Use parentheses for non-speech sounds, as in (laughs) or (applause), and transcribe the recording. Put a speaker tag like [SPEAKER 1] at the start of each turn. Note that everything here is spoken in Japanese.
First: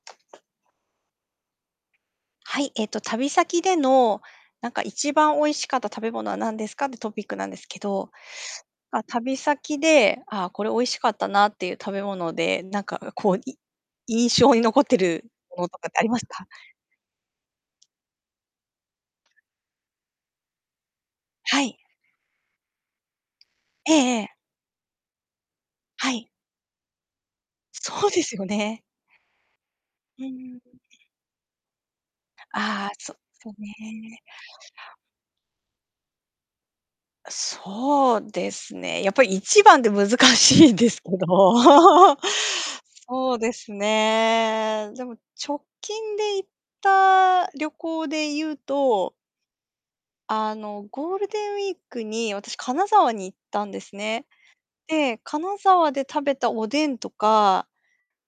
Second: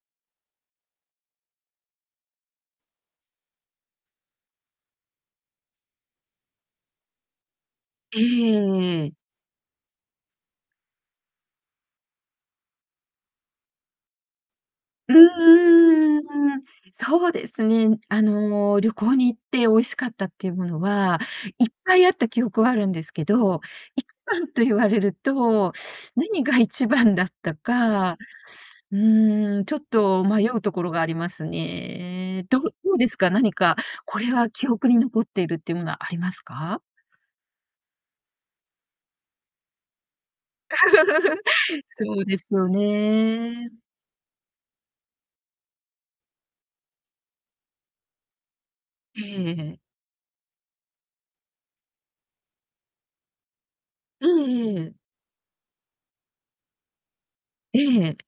[SPEAKER 1] はい、えっと、旅先での、なんか「一番美味しかった食べ物は何ですか」ってトピックなんですけど。あ、
[SPEAKER 2] ええ。
[SPEAKER 1] 旅先で「ああ、これ美味しかったな」っていう食べ物で、なんか、うこう、い印象に残って
[SPEAKER 2] うん
[SPEAKER 1] るものとかってありま
[SPEAKER 2] うんう
[SPEAKER 1] す
[SPEAKER 2] ん
[SPEAKER 1] か？
[SPEAKER 2] うんうん。そうですね。あの、旅行に行って美味しかったっていうものは、
[SPEAKER 1] は
[SPEAKER 2] いっ
[SPEAKER 1] い。
[SPEAKER 2] ぱいあった記憶はあるんですけど、
[SPEAKER 1] え
[SPEAKER 2] いち
[SPEAKER 1] えええ。
[SPEAKER 2] ばんと言われると、
[SPEAKER 1] はい。
[SPEAKER 2] 何が1番だった
[SPEAKER 1] そう
[SPEAKER 2] か、
[SPEAKER 1] ですよね。
[SPEAKER 2] うーん、ちょっ
[SPEAKER 1] う
[SPEAKER 2] と
[SPEAKER 1] ー
[SPEAKER 2] 迷うと
[SPEAKER 1] ん。
[SPEAKER 2] ころがありますね。どう
[SPEAKER 1] あ
[SPEAKER 2] ど
[SPEAKER 1] あ、
[SPEAKER 2] うで
[SPEAKER 1] そ
[SPEAKER 2] す
[SPEAKER 1] う
[SPEAKER 2] か、
[SPEAKER 1] そ
[SPEAKER 2] 何
[SPEAKER 1] う
[SPEAKER 2] か「こ
[SPEAKER 1] ね。
[SPEAKER 2] れは記憶に残っている」っていうものはありますか？
[SPEAKER 1] あ、そうですね、やっぱり、1番って難しいんですけど。
[SPEAKER 2] (laughs)
[SPEAKER 1] (laughs)
[SPEAKER 2] そうですよ
[SPEAKER 1] そうです
[SPEAKER 2] ね。
[SPEAKER 1] ね、でも、直近で行った旅行で言うと
[SPEAKER 2] ええええ。
[SPEAKER 1] あの、ゴールデンウィークに、私、金沢に行ったんですね。
[SPEAKER 2] うん、ええええ。
[SPEAKER 1] で、金沢で食べたおでんとか
[SPEAKER 2] ええ。